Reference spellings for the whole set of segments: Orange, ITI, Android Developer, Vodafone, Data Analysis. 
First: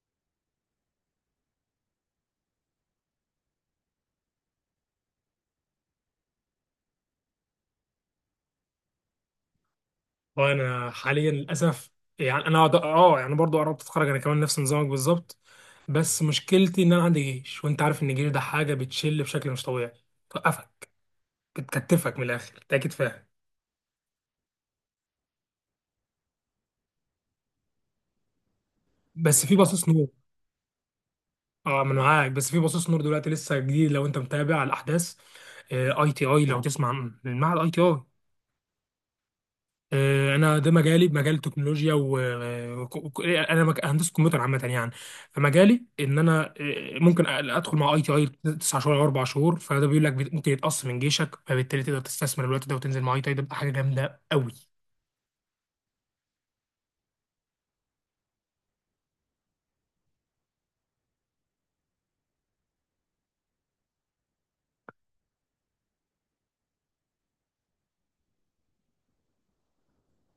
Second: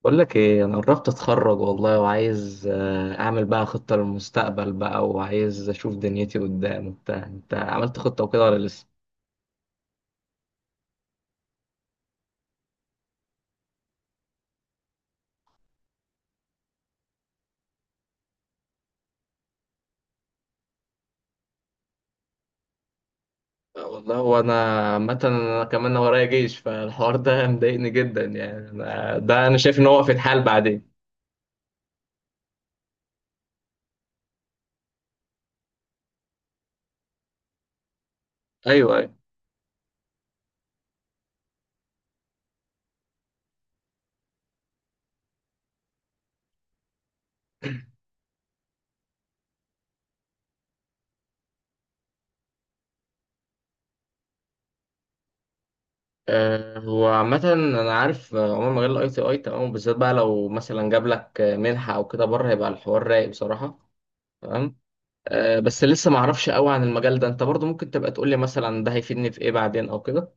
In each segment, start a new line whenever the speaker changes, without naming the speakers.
بقول لك ايه، انا قربت اتخرج والله، وعايز اعمل بقى خطة للمستقبل بقى، وعايز اشوف دنيتي قدام وبتاع. انت عملت خطة وكده ولا لسه؟
وانا حاليا للاسف يعني انا برضو قربت اتخرج انا كمان نفس نظامك بالظبط. بس مشكلتي ان انا عندي جيش، وانت عارف ان الجيش ده حاجه بتشل بشكل مش طبيعي، توقفك، بتكتفك من الاخر، انت اكيد فاهم.
والله. وانا عامه انا كمان ورايا جيش، فالحوار ده مضايقني جدا. يعني ده
بس في
انا شايف ان
بصيص
هو
نور،
في الحال بعدين.
اه من معاك. بس في بصيص نور دلوقتي لسه جديد لو انت متابع على الاحداث. اي تي اي، لو تسمع عن المعهد اي تي اي.
ايوه، ايوه.
انا ده مجالي مجال التكنولوجيا و هندسه كمبيوتر عامه يعني. فمجالي ان انا ممكن ادخل مع اي تي اي تسع شهور او اربع شهور، فده بيقول لك ممكن يتقص من جيشك، فبالتالي تقدر تستثمر الوقت ده وتنزل مع اي تي اي. ده بتبقى حاجه جامده قوي.
هو عامة أنا عارف، عموما مجال الأي تي أي تمام، وبالذات بقى لو مثلا جاب لك منحة أو كده بره، هيبقى الحوار رايق بصراحة. تمام. بس لسه ما اعرفش قوي عن المجال ده. انت برضو ممكن تبقى تقول لي مثلا ده هيفيدني في ايه بعدين او كده؟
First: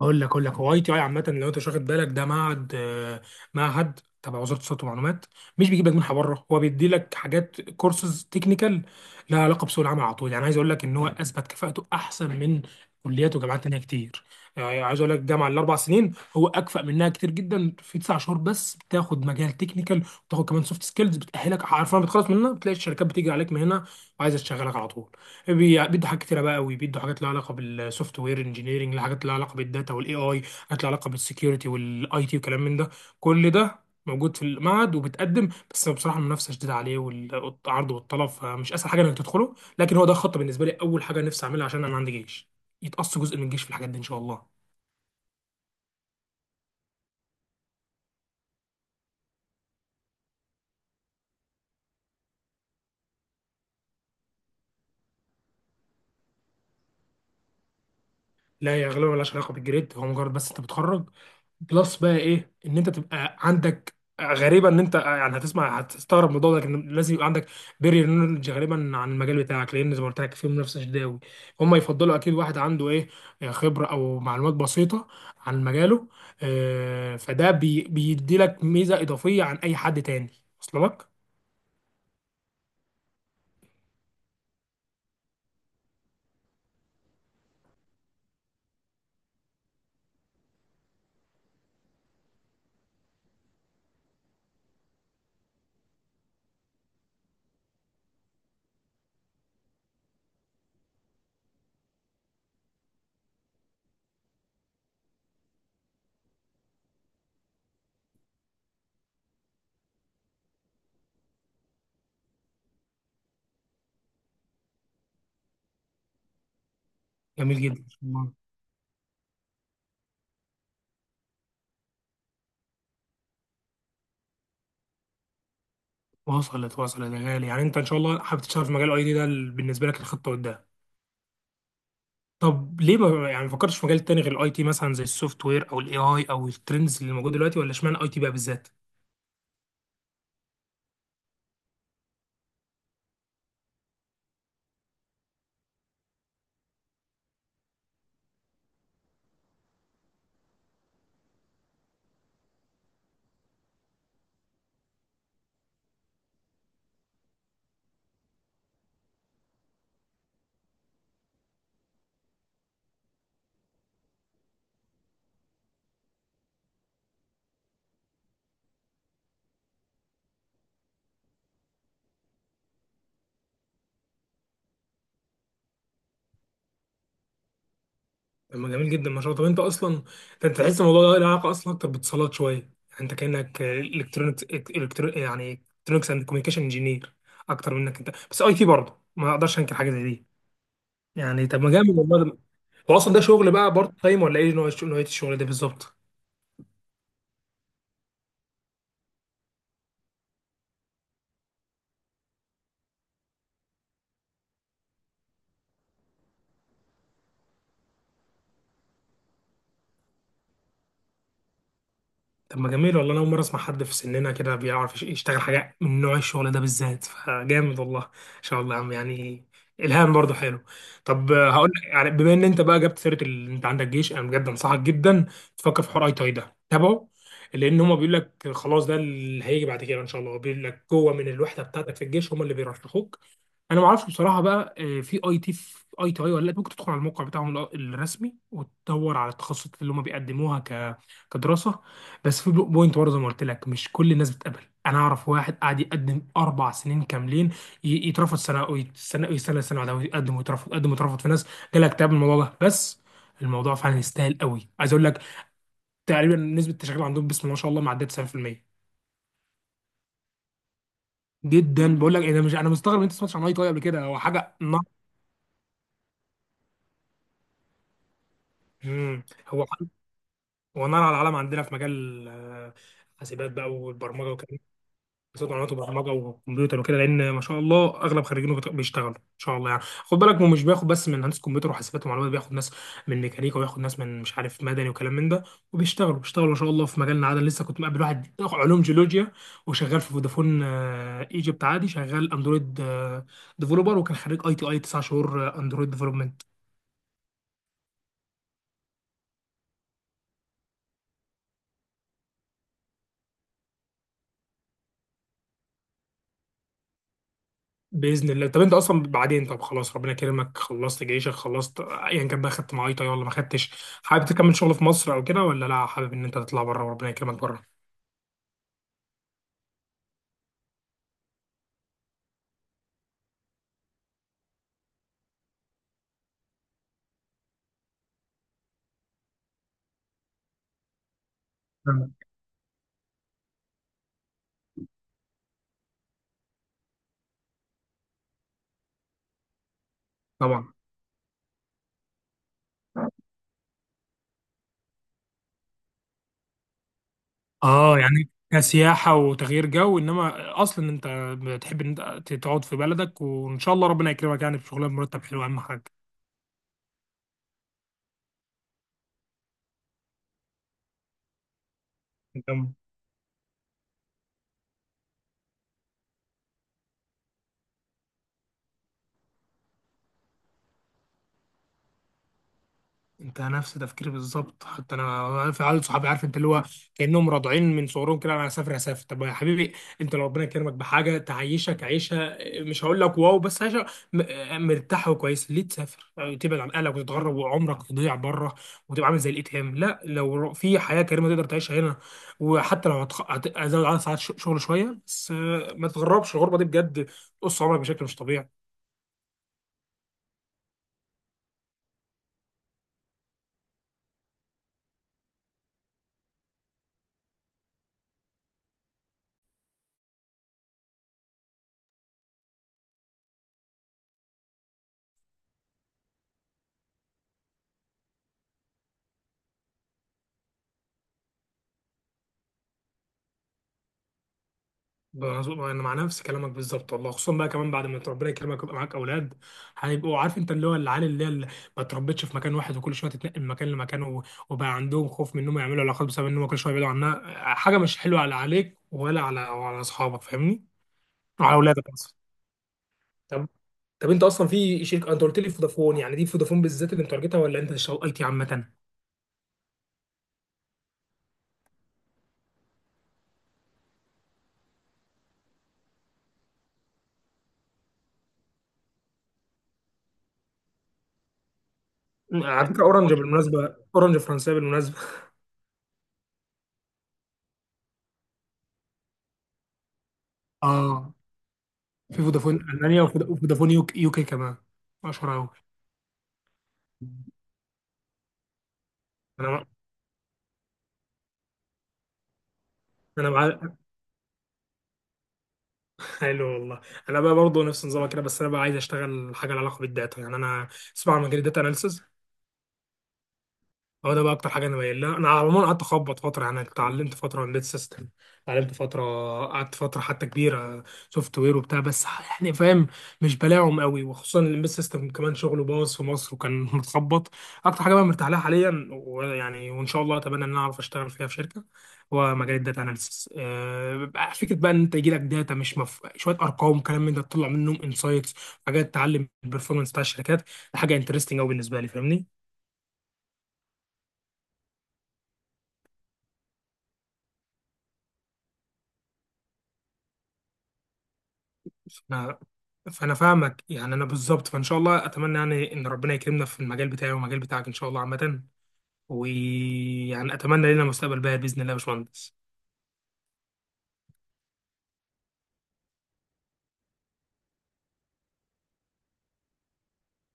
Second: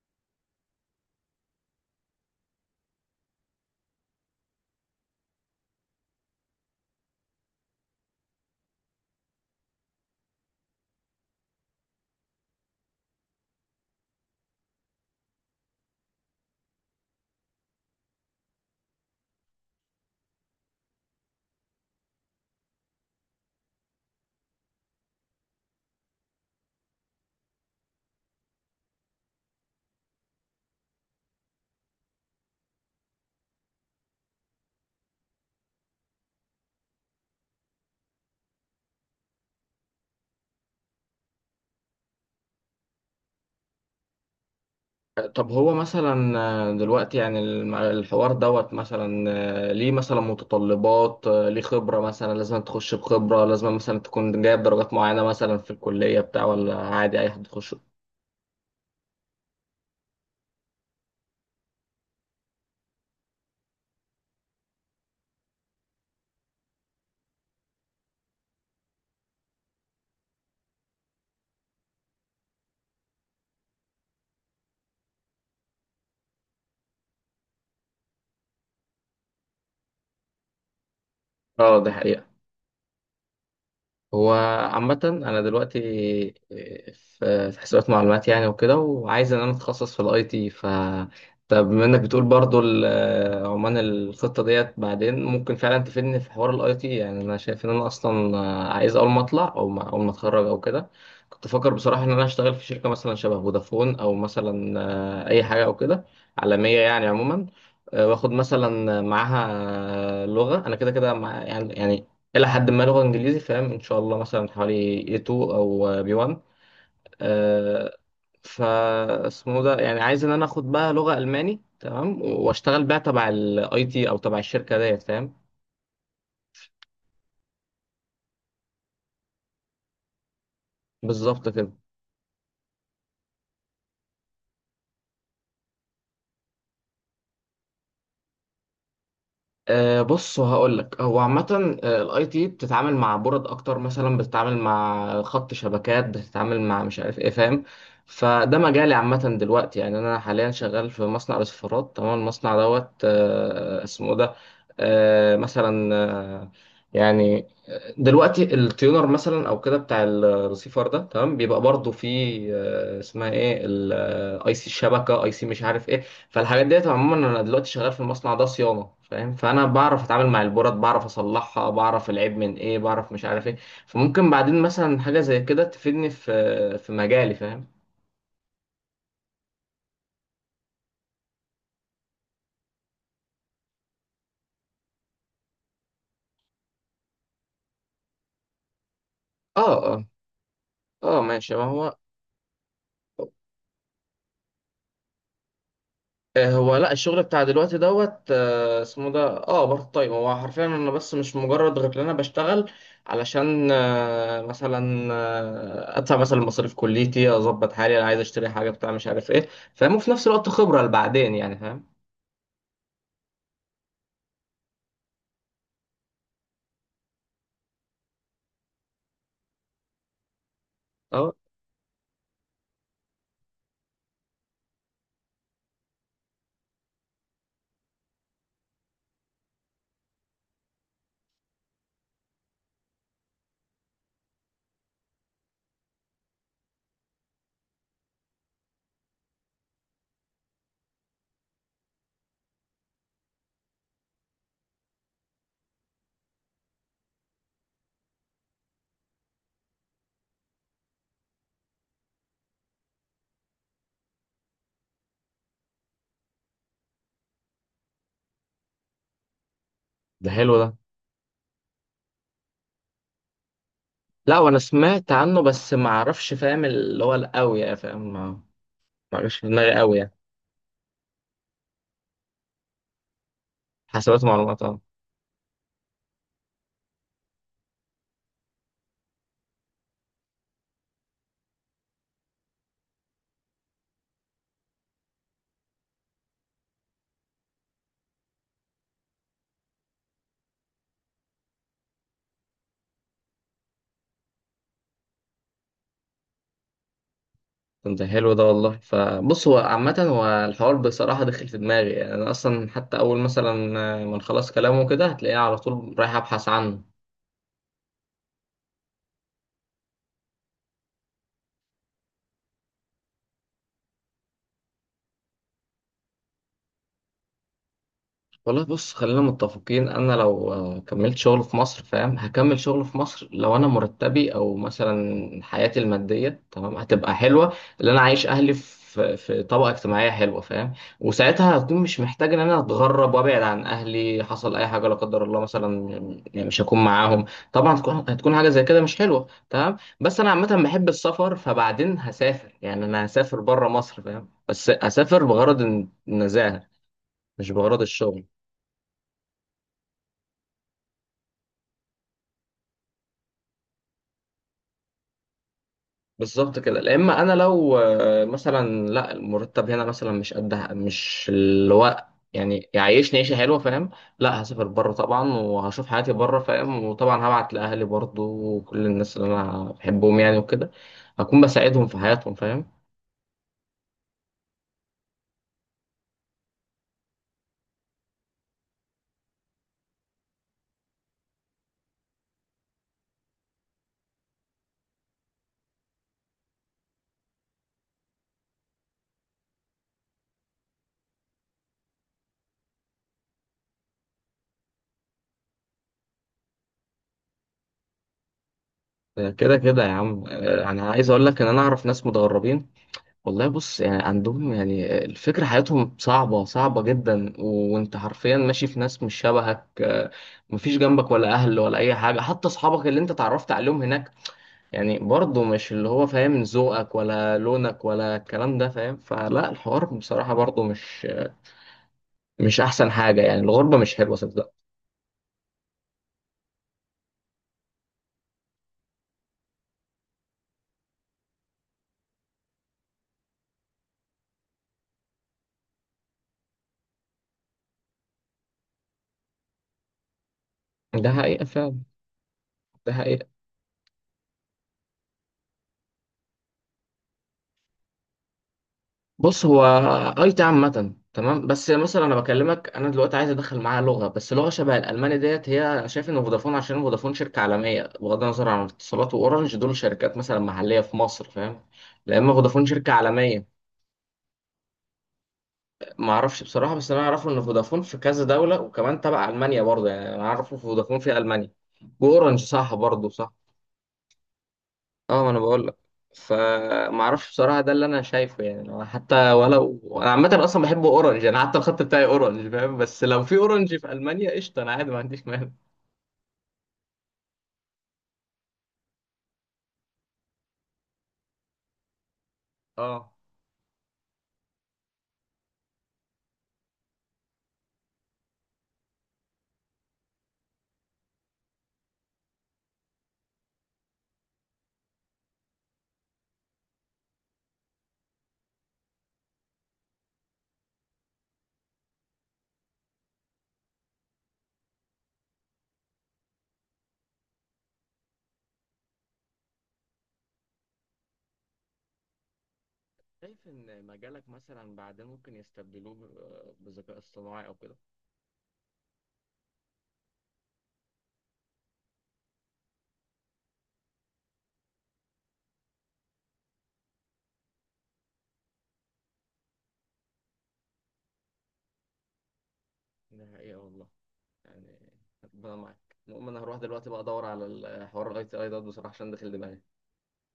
اقول لك هو اي تي اي عامه، لو انت مش واخد بالك، ده معهد، معهد تبع وزاره الاتصالات والمعلومات. مش بيجيب لك منحه بره، هو بيدي لك حاجات كورسز تكنيكال لها علاقه بسوق العمل على طول. يعني عايز اقول لك ان هو اثبت كفاءته احسن من كليات وجامعات تانيه كتير. يعني عايز اقول لك الجامعه الاربع سنين هو اكفأ منها كتير جدا. في تسع شهور بس بتاخد مجال تكنيكال وتاخد كمان سوفت سكيلز بتاهلك، عارفه، بتخلص منها بتلاقي الشركات بتيجي عليك من هنا وعايزه تشغلك على طول. بيدوا حاجات كتيره بقى قوي، بيدوا حاجات لها علاقه بالسوفت وير انجينيرنج، حاجات لها علاقه بالداتا والاي اي، حاجات لها علاقه بالسكيورتي والاي تي وكلام من ده. كل ده موجود في المعهد، وبتقدم، بس بصراحه المنافسه شديده عليه والعرض والطلب، فمش اسهل حاجه انك تدخله. لكن هو ده خط بالنسبه لي، اول حاجه نفسي اعملها، عشان انا عندي جيش يتقص جزء من الجيش في الحاجات دي ان شاء الله.
طب هو مثلا دلوقتي، يعني الحوار دوت مثلا، ليه مثلا متطلبات، ليه خبرة، مثلا لازم تخش بخبرة، لازم مثلا تكون جايب درجات معينة مثلا في الكلية بتاع، ولا عادي اي حد يخش؟
لا يا غالبا ملهاش علاقه بالجريد، هو مجرد بس انت بتخرج بلس بقى ايه، ان انت تبقى عندك، غريبه ان انت يعني هتسمع هتستغرب من الموضوع ده، لكن لازم يبقى عندك بيرير نولج غالبا عن المجال بتاعك، لان زي ما قلت لك في منافسه شديده قوي. هم يفضلوا اكيد واحد عنده ايه، خبره او معلومات بسيطه عن مجاله. فده بيدي لك ميزه اضافيه عن اي حد تاني. وصل لك؟
اه، ده حقيقة. هو عامة أنا دلوقتي في في حسابات معلومات يعني وكده، وعايز إن أنا أتخصص في الأي تي. ف طب بما إنك بتقول برضو عمان الخطة ديت بعدين ممكن فعلا تفيدني في حوار الأي تي. يعني أنا شايف إن أنا أصلا عايز أول ما أطلع، أو ما أول ما أتخرج أو كده. كنت فاكر بصراحة إن أنا أشتغل في شركة مثلا شبه فودافون، أو مثلا أي حاجة أو كده عالمية يعني عموما، واخد مثلا معاها لغة. أنا كده كده مع يعني إلى حد ما، لغة إنجليزي فاهم إن شاء الله مثلا حوالي A2 أو B1.
جميل جدا.
آه، فا اسمه ده، يعني عايز إن أنا آخد بقى لغة ألماني تمام، وأشتغل بقى تبع الأي تي أو تبع الشركة ديت فاهم.
وصلت وصلت يا غالي. يعني انت ان شاء الله حابب تشتغل في مجال اي دي ده، بالنسبه لك الخطه قدام.
بالظبط كده.
طب ليه ما فكرتش في مجال تاني غير الاي تي، مثلا زي السوفت وير او الاي اي او الترندز اللي موجوده دلوقتي، ولا اشمعنى اي تي بقى بالذات؟
أه بص، هقول لك. هو عامة الاي تي بتتعامل مع بورد اكتر، مثلا بتتعامل مع خط شبكات، بتتعامل مع مش عارف ايه فاهم. فده مجالي عامة دلوقتي. يعني انا حاليا شغال في مصنع رسيفرات تمام. المصنع دوت اسمه ده، مثلا، أه يعني دلوقتي التيونر مثلا او كده بتاع الرسيفر ده تمام، بيبقى برضه فيه اسمها ايه، الاي سي الشبكة، اي سي مش عارف ايه. فالحاجات ديت عموما انا دلوقتي شغال في المصنع ده صيانه فاهم. فانا بعرف اتعامل مع البورات، بعرف اصلحها، بعرف العيب من ايه، بعرف مش عارف ايه. فممكن بعدين مثلا حاجه زي كده تفيدني في مجالي فاهم.
طب ما جميل جدا، ما شاء الله. طب انت اصلا، ده انت تحس الموضوع ده له علاقه اصلا اكتر باتصالات شويه. يعني انت كانك الكترونكس إلكترو- يعني الكترونكس اند كوميونيكيشن انجينير اكتر منك انت، بس اي تي برضه ما اقدرش انكر حاجه
اه،
زي
اه.
دي.
اه
يعني
ماشي.
طب
ما
ما جامد
هو
والله. هو اصلا ده شغل بقى بارت تايم ولا ايه نوع الشغل، نوعيه الشغل ده بالظبط؟
هو لا، الشغل بتاع دلوقتي دوت اسمه ده بارت تايم. هو حرفيا انا بس مش مجرد غير ان انا بشتغل علشان مثلا ادفع مثلا مصاريف كليتي، اظبط حالي، انا عايز اشتري حاجه بتاع مش عارف ايه فاهم، وفي نفس الوقت خبره لبعدين يعني فاهم.
طب ما جميل والله. انا اول مره اسمع حد في سننا كده بيعرف يشتغل حاجه من نوع الشغل ده بالذات، فجامد والله ان شاء الله يا عم يعني. الهام برضه حلو. طب
اه،
هقول لك، يعني بما ان انت بقى جبت سيره انت عندك جيش، انا بجد انصحك جدا تفكر في حوار اي تاي ده، تابعه، لان هما بيقول لك خلاص ده اللي هيجي بعد كده ان شاء الله. بيقول لك جوه من الوحده بتاعتك في الجيش هما اللي بيرشحوك. انا ما اعرفش بصراحه بقى، في اي تي في اي تي اي ولا لا، ممكن تدخل على الموقع بتاعهم الرسمي وتدور على التخصصات اللي هم بيقدموها كدراسه. بس في بوينت برضه زي ما قلت لك، مش كل الناس بتقبل. انا اعرف واحد قاعد يقدم اربع سنين كاملين، يترفض سنه ويستنى، يستنى سنه بعدها ويقدم ويترفض، يقدم ويترفض. في ناس جالها اكتئاب من الموضوع ده، بس الموضوع فعلا يستاهل قوي. عايز اقول لك تقريبا نسبه التشغيل عندهم، بسم الله ما شاء الله، معديه 90%،
ده حلو ده.
جدا. بقول لك إيه، انا مش، انا مستغرب ان انت ما سمعتش عن اي تي اي قبل كده، هو
لا،
حاجه
وانا
نعم.
سمعت عنه، بس ما اعرفش فاهم اللي هو القوي يعني فاهم. ما
مم.
جاش في
هو
دماغي قوي يعني.
ونار على العالم عندنا في مجال حاسبات بقى
حسابات
والبرمجه وكده.
معلومات، اه.
حاسبات معلومات وبرمجه وكمبيوتر وكده، لان ما شاء الله اغلب خريجينه بيشتغلوا ان شاء الله. يعني خد بالك، هو مش بياخد بس من هندسه كمبيوتر وحاسبات ومعلومات، بياخد ناس من ميكانيكا، وياخد ناس من مش عارف مدني وكلام من ده، وبيشتغلوا بيشتغلوا ما شاء الله في مجالنا عادي. لسه كنت مقابل واحد علوم جيولوجيا وشغال في فودافون ايجيبت، عادي شغال اندرويد ديفلوبر، وكان خريج اي تي اي 9 شهور اندرويد ديفلوبمنت.
طب ده حلو ده والله. فبص، هو عامة، هو الحوار بصراحة دخل في دماغي، يعني أنا أصلا حتى أول مثلا ما نخلص كلامه كده هتلاقيني على طول رايح أبحث عنه.
باذن الله. طب انت اصلا بعدين، طب خلاص ربنا كرمك، خلصت جيشك، خلصت ايا كان بقى، خدت معايطه ولا ما خدتش، حابب تكمل شغل في مصر او كده، ولا لا حابب ان انت تطلع بره وربنا يكرمك بره.
والله بص، خلينا متفقين. انا لو كملت شغل في مصر فاهم، هكمل شغل في مصر. لو انا مرتبي او مثلا حياتي الماديه تمام هتبقى حلوه، اللي انا عايش اهلي في طبقه اجتماعيه حلوه فاهم، وساعتها هكون مش
تمام.
محتاج ان انا اتغرب وابعد عن اهلي. حصل اي حاجه لا قدر الله مثلا، يعني مش هكون معاهم. طبعا هتكون حاجه زي كده مش حلوه تمام. بس انا عامه
طبعا.
بحب السفر، فبعدين هسافر. يعني انا هسافر بره مصر فاهم، بس اسافر بغرض النزاهه، مش بغرض
اه
الشغل.
يعني كسياحه وتغيير جو، انما اصلا انت بتحب ان انت تقعد في بلدك، وان شاء الله ربنا يكرمك يعني بشغلانه مرتب حلو، اهم
بالظبط كده. لا، اما انا لو مثلا، لا المرتب هنا مثلا مش قد، مش الوقت،
حاجه.
يعني يعيشني عيشه حلوه فاهم، لا هسافر بره طبعا، وهشوف حياتي بره فاهم. وطبعا هبعت لاهلي برضو، وكل الناس اللي انا بحبهم يعني وكده، هكون بساعدهم في حياتهم فاهم.
انت نفس تفكيري بالظبط، حتى انا في عيال صحابي، عارف انت اللي هو كانهم راضعين من صغرهم كده، انا هسافر هسافر. طب يا حبيبي، انت لو ربنا كرمك بحاجه تعيشك عيشه، مش هقول لك واو، بس عيشه مرتاح وكويس، ليه تسافر يعني تبعد عن اهلك وتتغرب وعمرك يضيع بره، وتبقى عامل زي الاتهام؟ لا، لو في حياه كريمه تقدر تعيشها هنا، وحتى لو هزود عدد ساعات شغل شويه، بس ما تتغربش، الغربه دي بجد بتقص عمرك بشكل مش طبيعي.
كده كده يا عم، انا عايز اقول لك ان انا اعرف ناس متغربين. والله بص، يعني عندهم، يعني الفكرة حياتهم صعبة صعبة جدا، وانت حرفيا ماشي في ناس مش شبهك، مفيش جنبك ولا اهل ولا اي حاجة. حتى اصحابك اللي انت اتعرفت عليهم هناك، يعني برضه مش اللي هو فاهم ذوقك ولا لونك ولا الكلام ده فاهم. فلا، الحوار بصراحة برضه مش احسن حاجة. يعني الغربة مش حلوة صدق.
مظبوط، انا مع نفس كلامك بالظبط والله، خصوصا بقى كمان بعد ما ربنا يكرمك ويبقى معاك اولاد، هيبقوا عارف انت اللي هو، العيال اللي هي اللي ما اتربتش في مكان واحد، وكل شويه تتنقل من مكان لمكان و- وبقى عندهم خوف من انهم يعملوا علاقات بسبب انهم كل شويه يبعدوا عنها. حاجه مش حلوه على عليك، ولا على وعلى اصحابك، فاهمني؟
ده حقيقة
وعلى
فعلا.
اولادك اصلا.
ده حقيقة.
طب طب انت اصلا في شركه، انت قلت لي فودافون، يعني دي فودافون بالذات اللي انت تارجتها، ولا انت شغلت عامه؟
بص، هو اي تي عامة تمام، بس مثلا انا بكلمك انا دلوقتي عايز ادخل معاها لغة، بس لغة شبه الالماني ديت هي. انا شايف ان فودافون، عشان فودافون شركة عالمية، بغض النظر عن اتصالات واورنج، دول شركات مثلا محلية في مصر فاهم، لا اما فودافون
على فكره
شركة
اورنج
عالمية.
بالمناسبه، اورنج فرنسيه بالمناسبه.
ما اعرفش بصراحة، بس انا اعرفه ان فودافون في كذا دولة، وكمان تبع المانيا برضه. يعني انا اعرف إن فودافون
اه،
في المانيا،
في
واورنج
فودافون
صح
المانيا
برضه، صح.
وفودافون يوكي كمان،
اه، ما
اشهر
انا
قوي.
بقول لك. فما اعرفش بصراحه، ده اللي انا شايفه. يعني لو حتى،
انا مع-
ولو انا عامه اصلا بحب اورنج، انا حتى الخط بتاعي اورنج فاهم، بس لو
انا
في
مع...
اورنج في المانيا قشطه، انا عادي ما عنديش مانع.
حلو والله. انا بقى برضه نفس نظامك كده، بس انا بقى عايز اشتغل حاجه لها علاقه بالداتا. يعني انا اسمع عن مجال الداتا اناليسز،
اه،
هو ده بقى اكتر حاجه انا مايل لها. انا على العموم قعدت اخبط فتره، يعني اتعلمت فتره امبيد سيستم، اتعلمت فتره، قعدت فتره حتى كبيره سوفت وير وبتاع، بس يعني فاهم، مش بلاعهم قوي، وخصوصا الامبيد سيستم كمان شغله باظ في مصر، وكان متخبط. اكتر حاجه بقى مرتاح لها حاليا ويعني وان شاء الله اتمنى ان انا اعرف اشتغل فيها في شركه، هو مجال الداتا اناليسيس. بقى فكره بقى ان انت يجي لك داتا، مش مف... شويه ارقام كلام من ده تطلع منهم انسايتس، حاجات تعلم البرفورمانس بتاع الشركات. ده حاجه انترستنج قوي بالنسبه لي، فاهمني؟
شايف ان مجالك مثلا بعدين ممكن يستبدلوه بالذكاء اصطناعي او كده؟
انا فانا فاهمك، يعني انا بالظبط، فان شاء الله اتمنى يعني ان ربنا يكرمنا في المجال بتاعي والمجال بتاعك ان شاء الله عامه، ويعني اتمنى لنا مستقبل باهر باذن الله يا باشمهندس.
ده حقيقة والله. يعني ربنا معاك. المهم انا هروح دلوقتي بقى ادور على الحوار الاي تي اي ده بصراحه، عشان داخل دماغي.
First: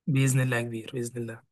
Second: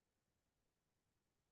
باذن الله يا كبير، باذن الله.